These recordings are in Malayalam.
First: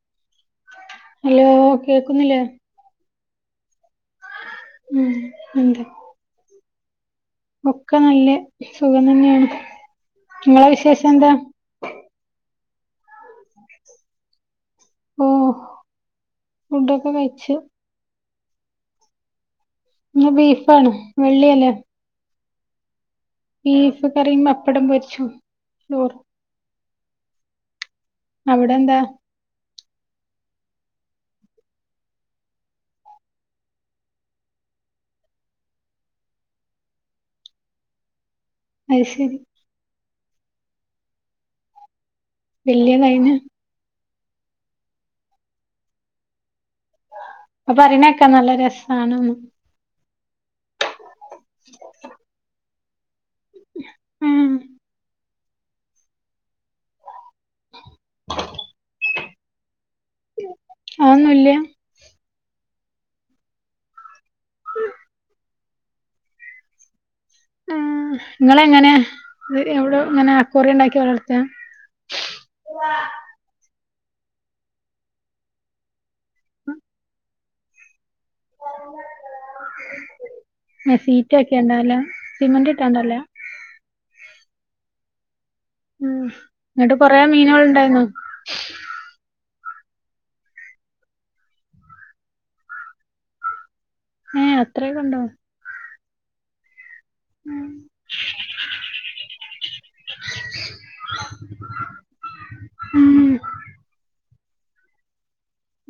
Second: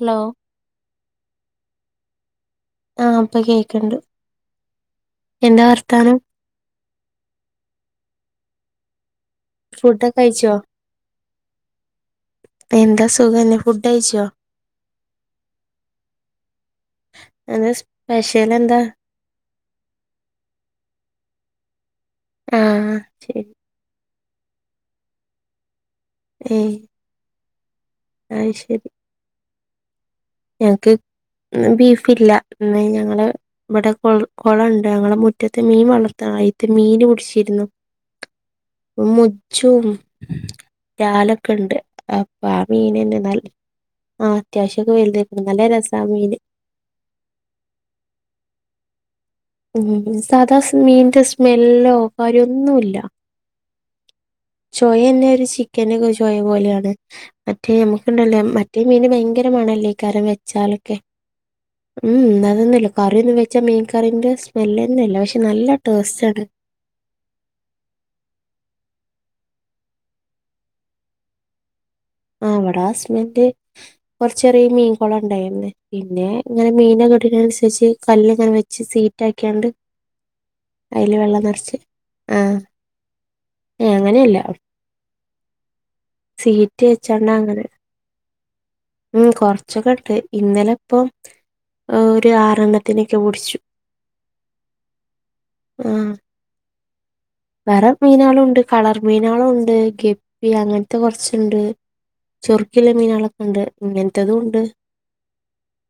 ഹലോ ഹലോ കേക്കുന്നില്ലേ ആഹ അപ്പൊ കേൾക്കണ്ട് ഉം ഉണ്ട് ഒക്കെ നല്ല സുഖം തന്നെയാണ് ഫുഡൊക്കെ കഴിച്ചോ നിങ്ങളെ വിശേഷം എന്താ എന്താ സുഖല്ലേ ഫുഡ് കയ്യ്ച്ചോ ഓ ഫുഡൊക്കെ കഴച്ച് പഷെൽ എന്താ ഇന്ന് ബീഫാണ് വെള്ളിയല്ലേ ആഹ് ശരി ബീഫ് കറിയും പപ്പടം പൊരിച്ചു ചോർ ഉം അവിടെ എന്താ ഞങ്ങക്ക് ന്ന് ബീഫ് ഇല്ല ന്ന് ഞങ്ങള് ഇവിടെ കുളുണ്ട് ഞങ്ങളുടെ മുറ്റത്ത് മീൻ വളർത്തയിത്ത് മീന് പിടിച്ചിരുന്നു അത് ശരി മുച്ചും ജാലൊക്കെ ഉണ്ട് അപ്പൊ ആ വെള്ളിയ മീനെ ന കഴിഞ്ഞ് ആഹ് അത്യാവശ്യക്കെ വെല്യതാർന്നു നല്ല രസാ മീൻ അപ്പ പറണൊക്കെ നല്ല രസണ ഉ സാദാ മീന്റെ സ്മെല്ലോ കാര്യോ ഒന്നു ഇല്ല ഉം ചോയ തന്നെ ഒരു ചോവ പോലെയാണ് മറ്റേ നമുക്കുണ്ടല്ലേ മറ്റേ മീൻ ഭയങ്കരമണല്ലേ കറിവെച്ചാലൊക്കെ അതൊന്നുംല്ല ഉം അതൊന്നുമല്ല കറിയൊന്നും വെച്ചാ മീൻ കറീന്റെ സ്മെലൊന്നും ഇല്ല പക്ഷെ നല്ല ടേസ്റ്റ് ആണ് ആ നിങ്ങ എങ്ങനെ എവിടെ ഇങ്ങനെ അക്കോറി ഉണ്ടാക്കി വളർത്തണോ ആ അവിടെ ഹസ്ബൻഡ് ഒരു ചെറിയ മീൻകൊളം ഉണ്ടായിന്ന് പിന്നെ ഇങ്ങനെ മീന കെട്ടനുസരിച്ച് കല്ല് അങ്ങെ വെച്ച് സീറ്റ് ആക്കിയാണ്ട് അതിൽ സീറ്റ് വെള്ളം ഒക്കെ നിറച്ച് ഉണ്ടാവില്ല ആ സിമന്റ് ഇട്ടാണ്ടല്ല ഏ അങ്ങനെയല്ല ഉ സീറ്റ് എന്നങ്ങിട്ട് കൊറ വെച്ചാണ്ട മീനുകൾ അങ്ങനെ ഉണ്ടായിന്ന ഉം കൊറചൊക്കെ ഇണ്ട് ഇന്നലെ ഇപ്പം ഒരു ആറെണ്ണത്തിനൊക്കെ പിടിച്ചു ഏ അത്രയൊക്കെ ഉണ്ടോ ആഹ് വേറെ മീനാളും ഉണ്ട് കളർ മീനാളും ഉണ്ട് ഗപ്പി അങ്ങനത്തെ കുറച്ചുണ്ട് ചെറുക്കുള്ള മീന ഉം അളൊക്കെ ഉണ്ട് ഇങ്ങനെത്തതും ഉണ്ട്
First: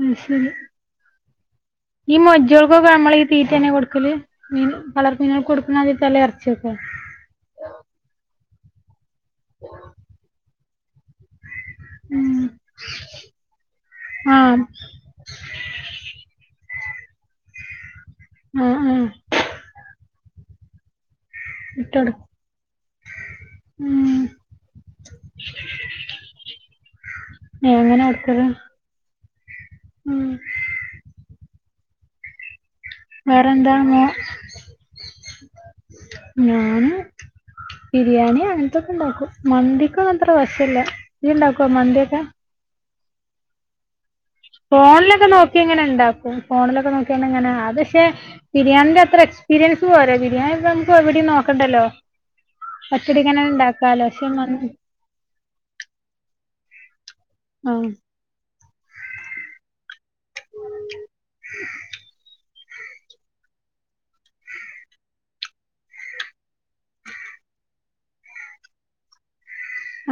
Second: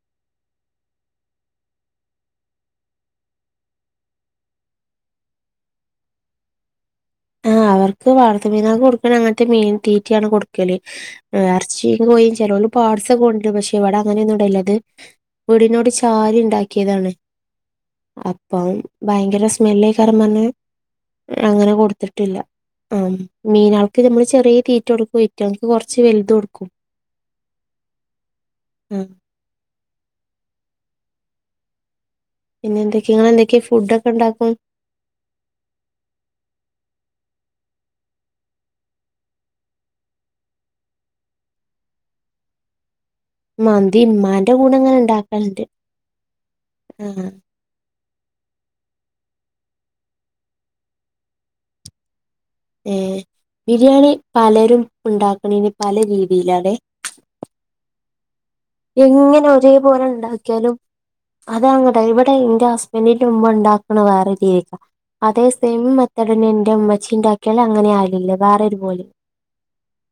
അ ശരി ഈ മൊജ്ജോൾക്കൊക്കെ നമ്മള ഈ തീറ്റ തന്നെ കൊടുക്കല് മീൻ പളർ മീനുകൾ കൊടുക്കുന്നദ്യ തല ഇറച്ചിയോക്കെ ആ അവർക്ക് വളർത്ത മീനൊക്കെ കൊടുക്കണ അങ്ങനത്തെ മീൻ തീറ്റയാണ് കൊടുക്കല് റച്ചിങ് പോയി ചിലലോല പാഡ്സൊക്കെ ഉണ്ട് പക്ഷെ ഇവിടെ അങ്ങനെയ ഒന്നുണ്ടല്ല ആഹ് അത് വീടിനോട് ചാരി ഉണ്ടാക്കിയതാണ് അപ്പം ആഹ് ആഹ് ഭയങ്കര സ്മെല്ലേ കറന്നെ അങ്ങനെ ഇട്ടോട് കൊടുത്തിട്ടില്ല ആഹ്‌ മീനാൾക്ക് ഉം നമ്മള് ചെറിയ തീറ്റ കൊടുക്കും പറ്റും എനിക്ക് കുറച്ച് വലുത കൊടുക്കും ഏഹ് എങ്ങനെയ അടുത്തത് ഉം ഉം പിന്നെ എന്തൊക്കെയ ഇങ്ങ എന്തൊക്കെയാ വേറെന്താ ഫുഡ മോ ഒക്കെ ഇണ്ടാക്കും ഞാന് ബിരിയാണി അങ്ങനത്തൊക്കെ ഇണ്ടാക്കും മന്തിക്കൊ അത്ര വശല്ലേ ഇ ഇണ്ടാക്കുവ മന്തിക്കെ മന്തി മ ഫോണിലൊക്കെ നോക്കി എങ്ങനെ ഉണ്ടാക്കും ഫോണിലൊക്കെ ആ നോക്കി എങ്ങനെ അ പക്ഷെ ബിരിയാണിന്റെ അത്ര എക്സ്പീരിയൻസ് പോര ബിരിയാണി നമുക്ക് എവിടെ നോക്കണ്ടല്ലോ ഏ പച്ചടിക്കന ഉണ്ടാക്കാലോ പക്ഷെ ഉണ്ടാക്കണന് പല രീതിയില അതെ ആഹ് എങ്ങനെ ഒരേ പോലെ ഉണ്ടാക്കിയാലും അതെ അങ്ങട്ടെ ഇവിടെ എന്റെ ഹസ്ബൻറിന്റെ മുമ്പ് ഉണ്ടാക്കണ വേറെ രീതിക്ക അതേ സെയിം മത്തേടന്നെ എൻറെ ഉമ്മച്ചീറെ അാക്കളൾ അങ്ങനെ ആയിില്ലേ വേറെ ഒരുപലും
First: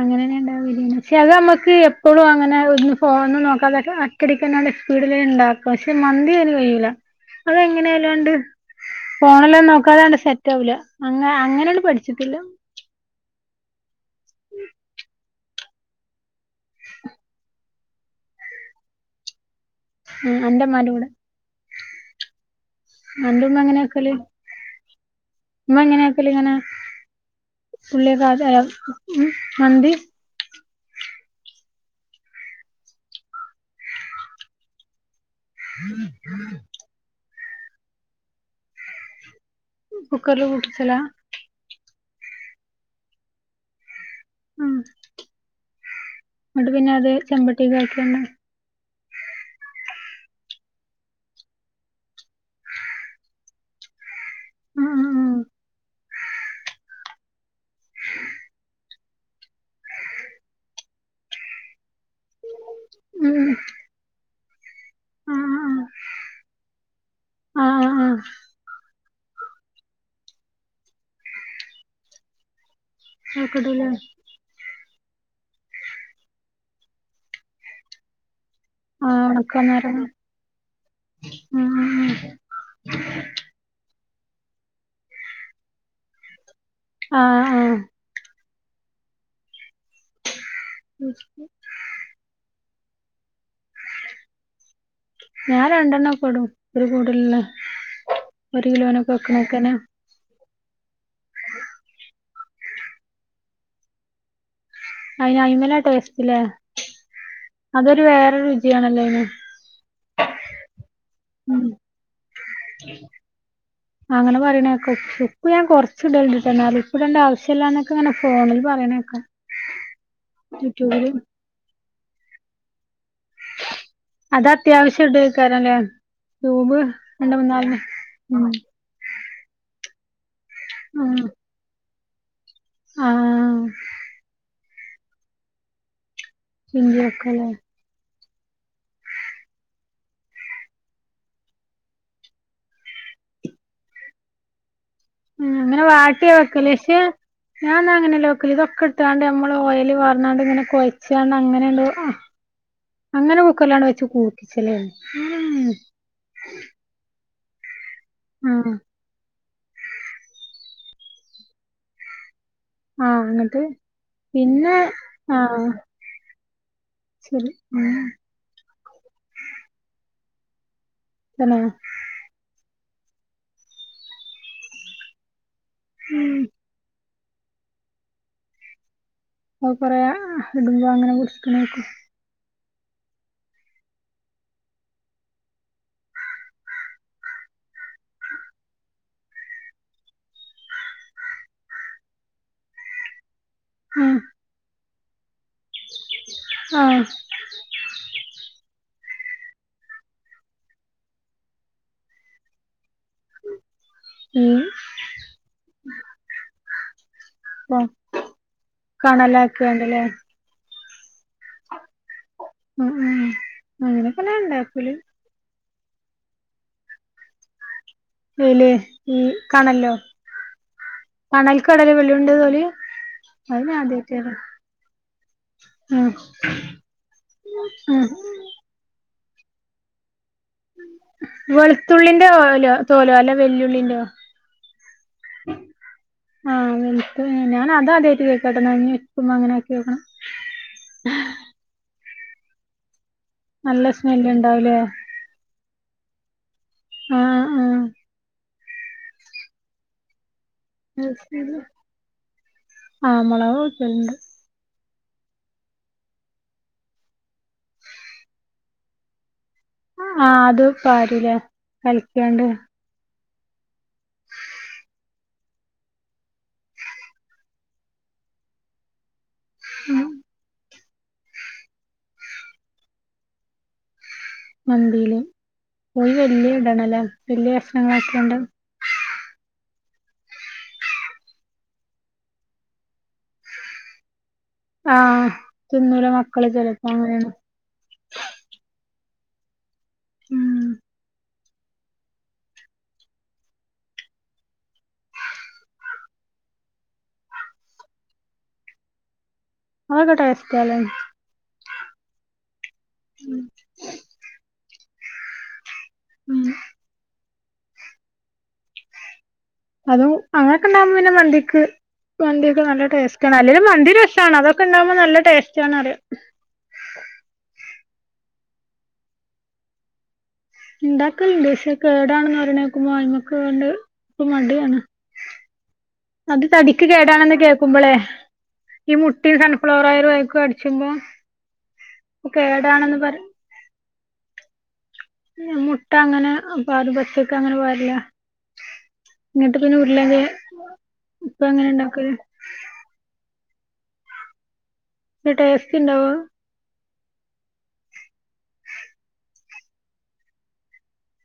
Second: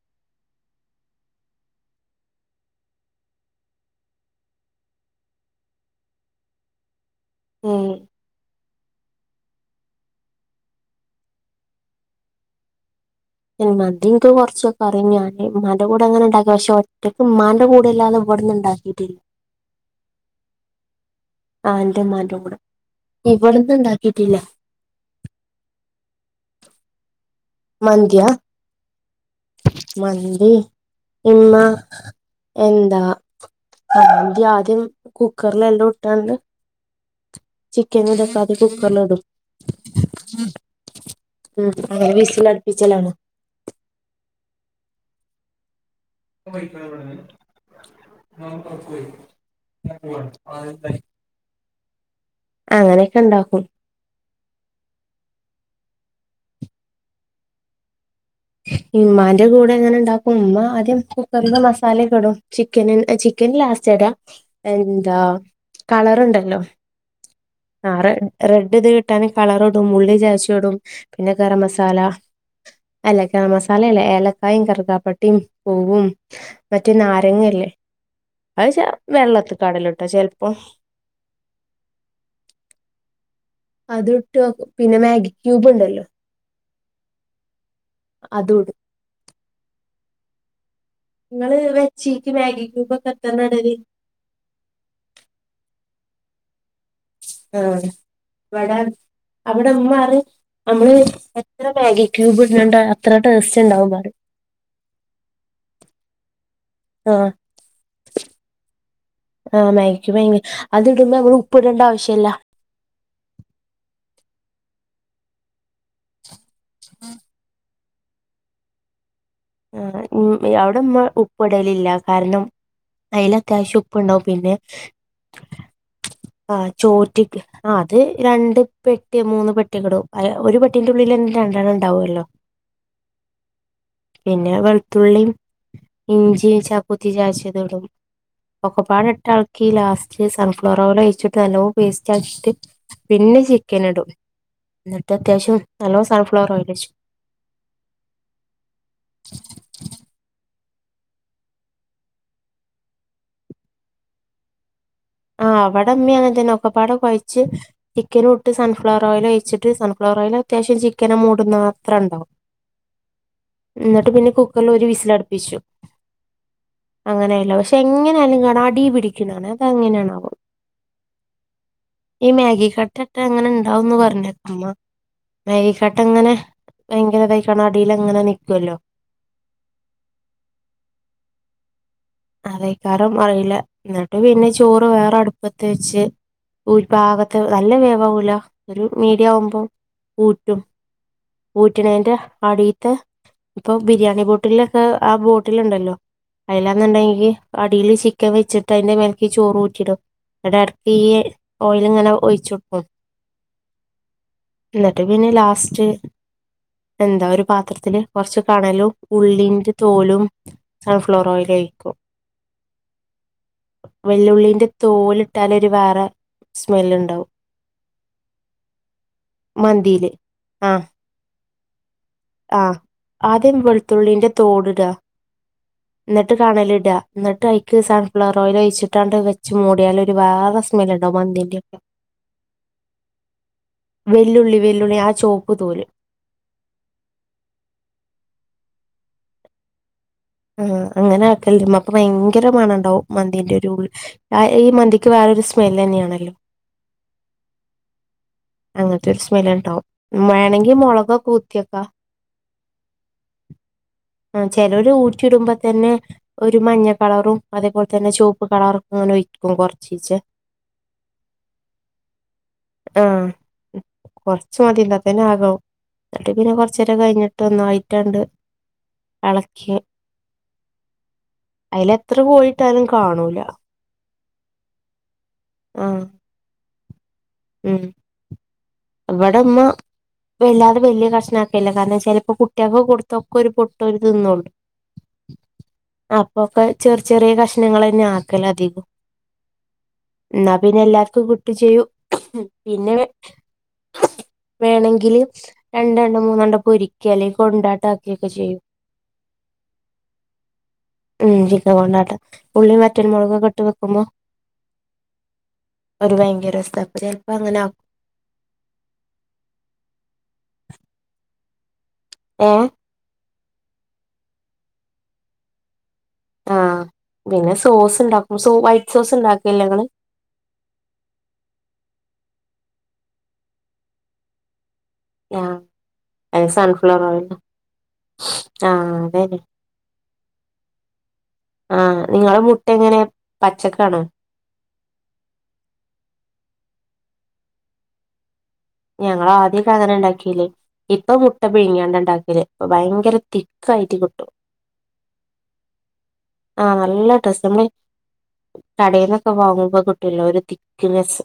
അങ്ങനെന്നെ ഉണ്ടാവില്ല പക്ഷെ അത് നമ്മുക്ക് എപ്പോഴും അങ്ങനെ ഒന്ന് ഫോന്ന് നോക്കാതൊക്കെ കടിക്കടെ സ്പീഡില് ഇണ്ടാക്കും പക്ഷെ മന്തി അന് കഴയില അത എങ്ങനെയാലോണ്ട് ഫോണല്ലും നോക്കാതണ്ട് സെറ്റാവില്ല അ അങ്ങനെയണ്ട് പഠിച്ചിട്ടില്ല മതി കൊറച്ചൊക്കെ അ പറ ഞാന് മല കൂടെ അങ്ങനെ ഉണ്ടാക്ക പക്ഷെ ഒറ്റയ്ക്ക് ഉമ്മാന്റെ കൂടെല്ലാതെ ഇവിടന്ന് ഉണ്ടാക്കിട്ടില്ല ഉം അന്റെ ഇമ്മാന്റെ കൂടെ ആന്റെമാന്റെ കൂടെ അന്റെ ഉമ്മ ഇവിടന്ന ഉണ്ടാക്കിട്ടില്ലേ ഇമ്മ എങ്ങനെയക്കല ഇങ്ങനെ മന്തിയാ ഉള്ളേക്ക മന്തി എന്താ ഇമ്മ എന്താ ആതും കുക്കറില എല്ലാം ഇട്ടാണ്ട് ചിക്കൻ ഇതക്കാതെ കുക്കറില ഇടും കുക്കറില വിട്ടിച്ചല്ല ഉം അ വിസൽ അടുപ്പിച്ചലാണ് ഉം എന്നങ്ങിട്ട് പിന്നെ അത് ചെമ്പട്ടി കക്കിയ [unintelligible] [unintelligible] അങ്ങനെയൊക്കെ ഉണ്ടാക്കും ഉം ഉം ഉമ്മാന്റെ കൂടെ എങ്ങനെ ഇണ്ടാക്കും ഉമ്മ ആദ്യം കുക്കറില് മസാലകെടും ചിക്കൻ ഉം ചിക്കൻ ഉം ലാസ്റ്റ് എടാ എന്താ ആഹ് കളറുണ്ടല്ലോ ആഹ് ആഹ് ആഹ് ആറെ ആഹ് റെഡ് ഇത് കിട്ടാന കളറോടും ഉള്ളി ചാച്ചോടും പിന്നെ ഗരം മസാല അല്ല ഗ നോക്കട്ടല്ലേ മസാലല്ല ഏല കായും കറക്കാപ്പട്ടിയും പൂവും മറ്റേ നാരങ്ങല്ലേ അ ആക്കന്ന ഉം അത് ഇട്ട് പിന്നെ മാഗി ക്യൂബ് ഉണ്ടല്ലോ ആഹ് ആഹ് അതോട് നിങ്ങള് ചീക്ക് മാഗി ട്യൂബ് എത്രണ്ണാ ഇടല്ലേ ഞാൻ രണ്ടെണ്ണ പെടും ഒരു കൂടുല ആ ഒരു ഇവടെ കിലോനൊക്കെ വെക്ക നോക്കനെ [unintelligible] നമ്മള് എത്ര മാഗിക്യൂബ് ഇട്ണ് ണ്ട് അത്ര ടേസ്റ്റ് ഉണ്ടാവും പറിം അയിന് അയിമല ടെസ്റ്റ്ലെ ആഹാ അതൊരു വേറെ രുചിയാണല്ലോ അയിന്? ആഹ് മയക്ക്മയങ്ങി അത് ഇടുമ്പോ നമ്മള് ഉപ്പ് ഇടണ്ട ആവശ്യല്ല. അങ്ങനെ പറയണേക് പ്പ് ഞാൻ കുറച്ച ഇട്ണ്ട് ഞാൻ പ്പ് ഇടേണ്ട ആവശ്യം. ചെല്ലാനൊക്കങ്ങനെ ഫോണിൽ പറയണേക്ക ആഹ ഉം അവിട ഉമ്മ ഉപ്പിടലില്ല കാരണം അയിലത്യാവ്ശ്യം ഉപ്പ് ഉണ്ടാവും അത് പിന്നെ അത്യാവശ്യം ഇടേക്കാരല്ലേ ആ ട്യൂബ് രണ്ട് ചോറ്റിക് മൂന്നാല് അത് ഉം രണ്ട് പെട്ടി മൂന്ന് പെട്ടിക്ക്ടും അ ഒരു പെട്ടിന്റെ ഉള്ളിൽ രണ്ടണ്ണം ഉണ്ടാവു അല്ലോ? ആഹാ പിന്നെ വെളുത്തുള്ളിം ഇഞ്ചിം ചാ ഇഞ്ചി വെക്കല്ലേ കുത്തിചാച്ചത്ടും. ഒക്കപാടെ ഇട്ടളക്കി ലാസ്റ്റ് സൺഫ്ലവർ ഓയിൽ ഒഴിച്ചിട്ട് ന്നല്ലോപേസ്റ്റ് ആക്കീട്ട് പിന്നെ ചിക്കന് ഇടും എന്നിട്ട് ഉം അത്യാവശ്യം അങ്ങനെ നല്ലോണം വാട്ടിയ സൺഫ്ലവർ വെക്കല് ഓയിച പക്ഷെ ഞാൻന്നാ അങ്ങനെല്ല വെക്കല് ഇതൊക്കെ ട് ത്ത്ങ്ങാണ്ട് നമ്മള് ഓയല് പാർന്നാണ്ട് ഇങ്ങനെ കൊയച്ചാണ്ട് അങ്ങനെണ്ട് അ അങ്ങനെ കുക്കറിലാണ് വെച്ച് കൂ [unintelligible] ആ അവിട ഉമ്മിയങ്ങനതന്നാ ഒക്കപ്പാടെ കൊയച്ച് ചിക്കനൂട്ട് ആഹ് സൺഫ്ലവർ ഓയിലോയിച്ചിട്ട് സൺഫ്ലവർ ഓയില് അത്യാവശ്യം ചിക്കനെ മൂടുന്നത്ര ഉണ്ടാവും. ആഹ് എന്നിട്ട് ന്നട്ട്പിന്നെ കുക്കറിൽ പിന്നെ ഒരു വിസിലടുപ്പിച്ചും. ആഹ് ശരി അങ്ങനെയല്ലോ പക്ഷെ ഉം എങ്ങനെ ആയാലും കാണാ അടി പിടിക്കുന്ന കാണ അതങ്ങനെയാണാവോ? തന്നെ ഈ മാഗി കട്ട ഇട്ട എങ്ങന ഇണ്ടാവുന്ന് പറഞ്ഞാരുന്നോ ഉമ്മ മാഗി കട്ട ഇങ്ങനെ ഉം വയങ്ങരതയികണ്ട് അടീലങ്ങനെ നിക്കുവല്ലോ അ കൊറെ ഇടുമ്പോ അങ്ങനെ നിക്ക്ണെക്കും. ആതെക്കാരം അറിയില്ല. ന്നിട്ട് പിന്നെ ചോറ് വേറെ അടുപ്പത്ത് വെച്ച്. ഒരു പാകത്ത നല്ല വേവാവൂല ഒരു മീഡിയ ആവുമ്പോം ഊറ്റും ഊറ്റണേന്റെ അടീത്ത ഇപ്പൊ ഉം ബിരിയാണി പോട്ടിൽ ലൊക്കെ ആ പോട്ടിലിലുണ്ടല്ലോ? ആഹ് ന്നുണ്ടെങ്കിൽ അടീല് ചിക്കൻ വെച്ചിട്ടയിന്റെ മേലക്ക് ഈ ചോറ് ഊറ്റീടും എടാ എടക്ക് ഈയ്യ് ഓയല് ഇങ്ങന ഒയിച്ചോടുക്കും ഉഹും ന്നട്ട് പിന്നെ ലാസ്റ്റ് എന്താ ഒര ഇപ്പൊ പാത്രത്തില് കൊറച്ച് കണലും ഉള്ളീന്റെ കണലാക്കിയാണ്ട്ല്ലേ തോലും സൺഫ്ലവർ ഓയിലും ഒയിക്കും. ഉം ഉം അങ്ങനെയൊക്കെന്നെ വല്ലിയഉള്ളിന്റെ ഇണ്ടാക്കല് തോല് ഇട്ടാലൊരു വേറെ സ്മെല്ല് ഉണ്ടാവും. എയില് ഈ കണല്ലോ? മന്തീല് ആ കണൽക്കാ ഇടൽ വെല്ലിഉള്ളിന്റെ തോല് ആ ആദ്യം അത് ഞാനാദ്യായിട്ട് വെളുത്തുള്ളിന്റെ കാണാ ഇട്ട് കണലിട ന്നട്ടയ്ക്ക് ഉം സൺഫ്ലവർ ഓയിൽ ഒഴിച്ചിട്ടാണ്ട് വെച്ച് മൂടിയാല് ഒരു വാറ സ്മെല്ല് ഇണ്ടാവും. മന്തിന്റെ ഒക വെളുത്തുള്ളിന്റെ ഓലോ തോലോ അല്ല വെല്ലുള്ളിന്റോ വെല്ലുള്ളി വെല്ലുള്ളി ആ ചുവ [unintelligible] ആഹ് [unintelligible] ഞാനതാദിയായിട്ട് കേക്കാട്ടോ എന്നാ ന്നാ അങ്ങനെയാക്കി നോക്കണം ആ അങ്ങനെ ആക്കലുണ്ട് ഭയങ്കര മണ ഇണ്ടാവും മന്തിന്റൊരു നല്ല സ്മെല്ല് ഈ ഉണ്ടാവുലേ മന്തിക്ക് വേറൊരു സ്മെല്ല് തന്നെയാണല്ലോ? ആഹ ആഹാ അങ്ങനത്തൊരു സ്മെല്ല് ഇണ്ടാവും. മേണെങ്കി മുളകൊക്ക് കുത്തിക്ക ആഹ് മൊളക് പൊടിച്ചതുണ്ട് അ ചെലോര് ഊറ്റി ഇടുമ്പ തന്നെ ഒരു മഞ്ഞ കളറും അതേപോലെ തന്നെ ചുവപ്പ് കളറോക്ക് ഇങ്ങനെ ഒയിക്കും കുറ ആഹ് അത് പാരൂലെ കലക്കിങ്ങാണ്ട്. ആഹ് കൊർച്ച് മതി ഇന്നാത്തന്നെ ആകവും. ന്നട്ട് പിന്നെ കൊർച്ചേരം കഴിഞ്ഞിട്ട് ഒന്നായിട്ടണ്ട് എളക്ക്യാ. അയ്ലെത്ര കോയിട്ടാലും കാണൂല മന്തില്. ആഹ് കോയി വല്യത്ടണല്ലേ. വല്യ കഷ്ണങ്ങളാക്കിയാണ്ട് വട മ്മ വല്ലാതെ വല്യ കഷ്ണാക്കല്ല. കാരണം ചെലപ്പോ കുട്ട്യാക്കൊകൊടുത്തൊ ക്കൊരു പൊട്ടോല് തിന്നള്ളൂ ആഹ് തിന്നൂല മക്കള് ചെലേപ്പൊ അങ്ങനേണ് ണങ്ങളെന്നെ ആക്കലധികും. ന്നാ ഉം പിന്നെ എല്ലാർക്കും കിട്ടുംചെയ്യും ഉം പിന്നെ വേണെങ്കില് രണ്ടണ്ട മൂന്നെണ്ട പൊരിക്കെ അല്ലെങ്കി കൊണ്ടാട്ടാക്കുകൊക്കെ ചെയ്യും ങ്ങളോടെടെ സ്ഥലം ഉം ചിക്കൻകൊണ്ടാട്ടം. ഉൾളീം വറ്റൽ മുളക്കൊക്കെട്ട് വെക്കുമ്പോ ഒരു ഉം ഭയങ്കരസ. അപ്പ ചെൽപ്പ അങ്ങനാക്കും അതും അങ്ങനൊക്കെണ്ടാകുമ്പോ പിന്നെ മന്തിക്ക് മന്ത്യൊക്കെ ഏഹ് നല്ല ടേസ് സ്റ്റണ്. അല്ലേലും മന്തി രസാണ്. അതൊക്കെണ്ടാവുമ്പോ നല്ല ടേസ്റ്റാണ്റിയാ ആഹ് പിന്നെ സോസ്ണ്ടാക്കും. So white സോസ്ണ്ടാക്കെല്ലെങ്ങള് ഇണ്ടാക്കൽണ്ട്. പക്ഷേ അത് കേടാണെന്ന് പറിണേക്കുമ്പോ അയ്മക്ക്വണ്ട് പ്പ മടിയാണ് ആഹ് അത് തടിക്ക് കേടാണെന്ന് കേക്കുമ്പളേ ആഹ് ഈ മുട്ടിം അതന്നെ സൺഫ്ലവറോയലും അയ്ക്ക് അട്ച്ചുമ്പോ ആഹ് നിങ്ങളെ മുട്ടെങ്ങനെ പച്ചക്കാണൊ ല്ല. മുട്ടങ്ങനെ പാരും. പച്ചൊക്കങ്ങനെ പാര്ലാ ഞങ്ങളാദ്യക്കങ്ങനെ കെ ണ്ടാക്കില്. ഇപ്പൊ ഇപ്പ മുട്ട എങ്ങനെ ഉണ്ടാക്കല് പിയ്ങ്യാണ്ടണ്ടാക്കല് അപ്പ ഭയങ്കര തിക്കായിട്ട് കിട്ടും ത് ടേസ്റ്റ് ണ്ടാവോ അഹ് ആഹ് നല്ല ടേസ്സ്. നമ്മളി കടേന്നൊക്കെ വാങ്ങുമ്പോ കിട്ടൂലോ ഒരു തിക്ക്നെസ്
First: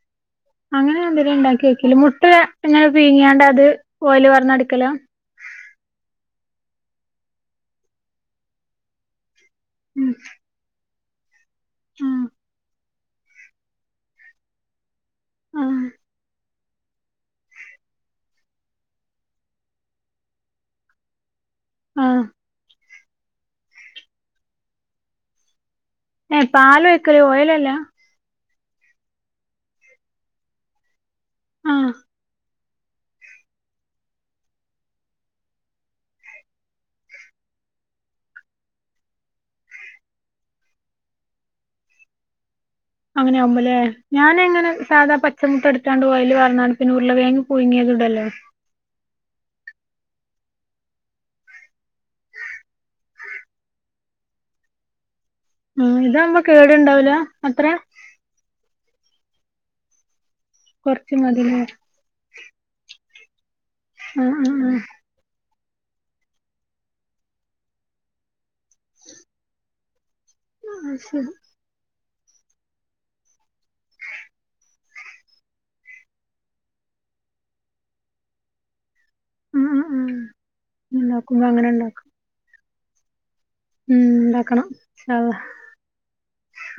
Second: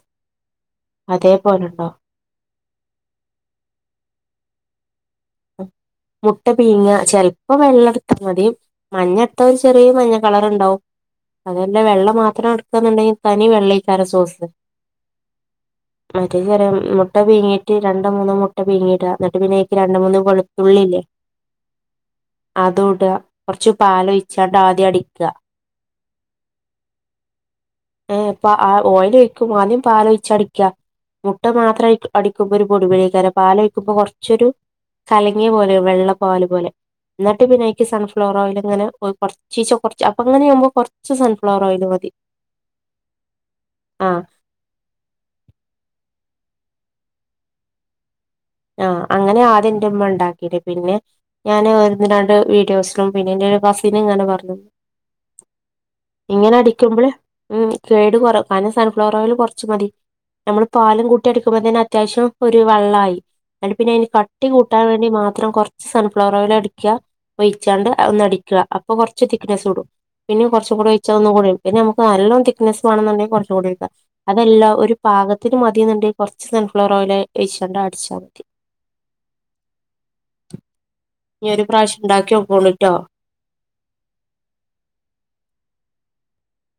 അങ്ങനെ ഞാൻ തരെ ണ്ടാക്കിയോക്കില്ല. മുട്ട ങ്ങനെ പീങ്ങിയാണ്ട് അത് ഓയല് പാർന്നടിക്കലാ മുട്ട പീങ്ങ, ചെൽപ്പ വെള്ളട്ത്താ മതി മഞ്ഞത്ത ഒരു ചെറ്യേ ഉം മഞ്ഞ കളറ്ണ്ടാവും അതല്ല, വെള്ള ആഹ് മാത്രംട്ക്കന്നുണ്ടെങ്കി തനി വെള്ളേക്കാരം സോസ് ആഹ് മറ്റത് ചറ മുട്ട പീങ്ങി ട്ട് രണ്ടോ മൂന്നോ മുട്ട പീങ്ങിടാ. ന്നട്ട് പിന്നെ അയ്ക്ക് രണ്ട് മൂന്ന് വെളുത്തുള്ളില്ലേ ആഹ് അതൂട. കൊർച്ച് പാലൊഴിച്ചാണ്ട് ആദ്യടിക്ക ഏഹ് പാലൊഴിക്കല്. ഓയലല്ല ഏ പ്പ അ ഓയിലൊഴിക്കും. ആദ്യം പാലൊഴിച്ചടിക്കാ മുട്ട ആഹ് മാത്രം അടിക്കുമ്പോൾ ഒരു പൊടിപെയക്കാരം. പാലൊഴിക്കുമ്പ കൊർച്ചൊരു കലങ്ങിയ പോലെ ആവും. വെള്ളപ്പാല് പോലെ, ന്നട്ട് പിന്നെഅയ്ക്ക് സൺഫ്ലോർ ഓയിൽ ഇങ്ങനെഒ കൊർ ചീച്ച കുറച്ച് അപ്പൊങ്ങനെയാവുമ്പോ കൊർച്ച് സൺഫ്ലവർ ഓയില് മതി അങ്ങന്യാവുമ്പൊലേ.. ആഹ് ഞാനെങ്ങനെ സാധാ പച്ചമുട്ടട്താണ്ട് ഓയല് പാർന്നാണ്ട്പിന്നെ ഉര്ളക്കേങ്ങ് പുഴങ്ങിയത്ടല്ലോ ആഹ് അങ്ങനെ ആദ്യന്റെമ്മ ണ്ടാക്കിട് പിന്നെ ഞാാന് ഒന്ന് രണ്ട് വീഡിയോസിനും പിന്നെ ന്റൊരു കസിനുംങ്ങനെ പർഞ് ആഹ് ഇതാവുമ്പോ ഇങ്ങനെ അടിക്കുമ്പള് കേടുണ്ടാവൂല ഉം അത്ര കേട് കൊറ കാര്ണം സൺഫ്ലവർ ഓയിൽ കൊർച്ച്മതി, നമ്മള് കൊറച്ച് പാലുംകൂട്ടി അടിക്കുമ്പോ മതില്ലേ തന്നെ അത്യാവശ്യം ഒരു വള്ളായി ന്നട്ട് പിന്നെ അയ്ന് ആഹ് കട്ടി ആഹ് കൂട്ടാൻ വേണ്ടി മാത്രം കൊർച്ച് സൺഫ്ലവർ ഓയിലടിക്കുക ഒഴിച്ചാണ്ട് ഒന്ന് അടിക്കുക. അപ്പൊ കൊർച് തിക്നെസൂടും. പിന്യും കൊർച്ചും കൂടി ആഹ് അത് ഒഴിച്ച ശരി ഒന്നും കൂടി പിന്നെ നമുക്ക് നല്ലോം തിക്നസ് വാണെന്ന്ണ്ടെങ്കിൽ കൊറച്ചും കൂടി ഒയ്ക്ക അതല്ല, ഒരു പാകത്തിന് മതിന്ന്ണ്ടെ കൊർച്ച് സൺഫ്ലോർ ഓയൽ ഒയ്ച്ചാണ്ട് അട്ച്ചാമതി ഉം ഉം ഉം ഇണ്ടാക്കുമ്പോ ഇനി ഒരു അങ്ങനെ ഇണ്ടാക്കും പ്രാവശ്യണ്ടാക്ക്യോക്കോണ്ടിട്ടോ. ഉം ണ്ടാക്കണം ഇൻശാ അള്ളാ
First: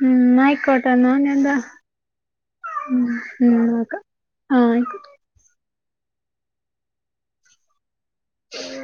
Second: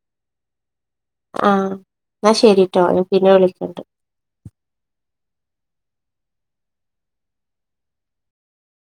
ഉം ന്നയിക്കോ ട്ടെ ന്നാ ഞെന്താ ആഹ് എന്നാ ശരിട്ടോ ഉം ഞാൻ പിന്നെ വിളിക്കണ്ട് നോക്ക ആഹ് അയ്ക്കോട്ടെ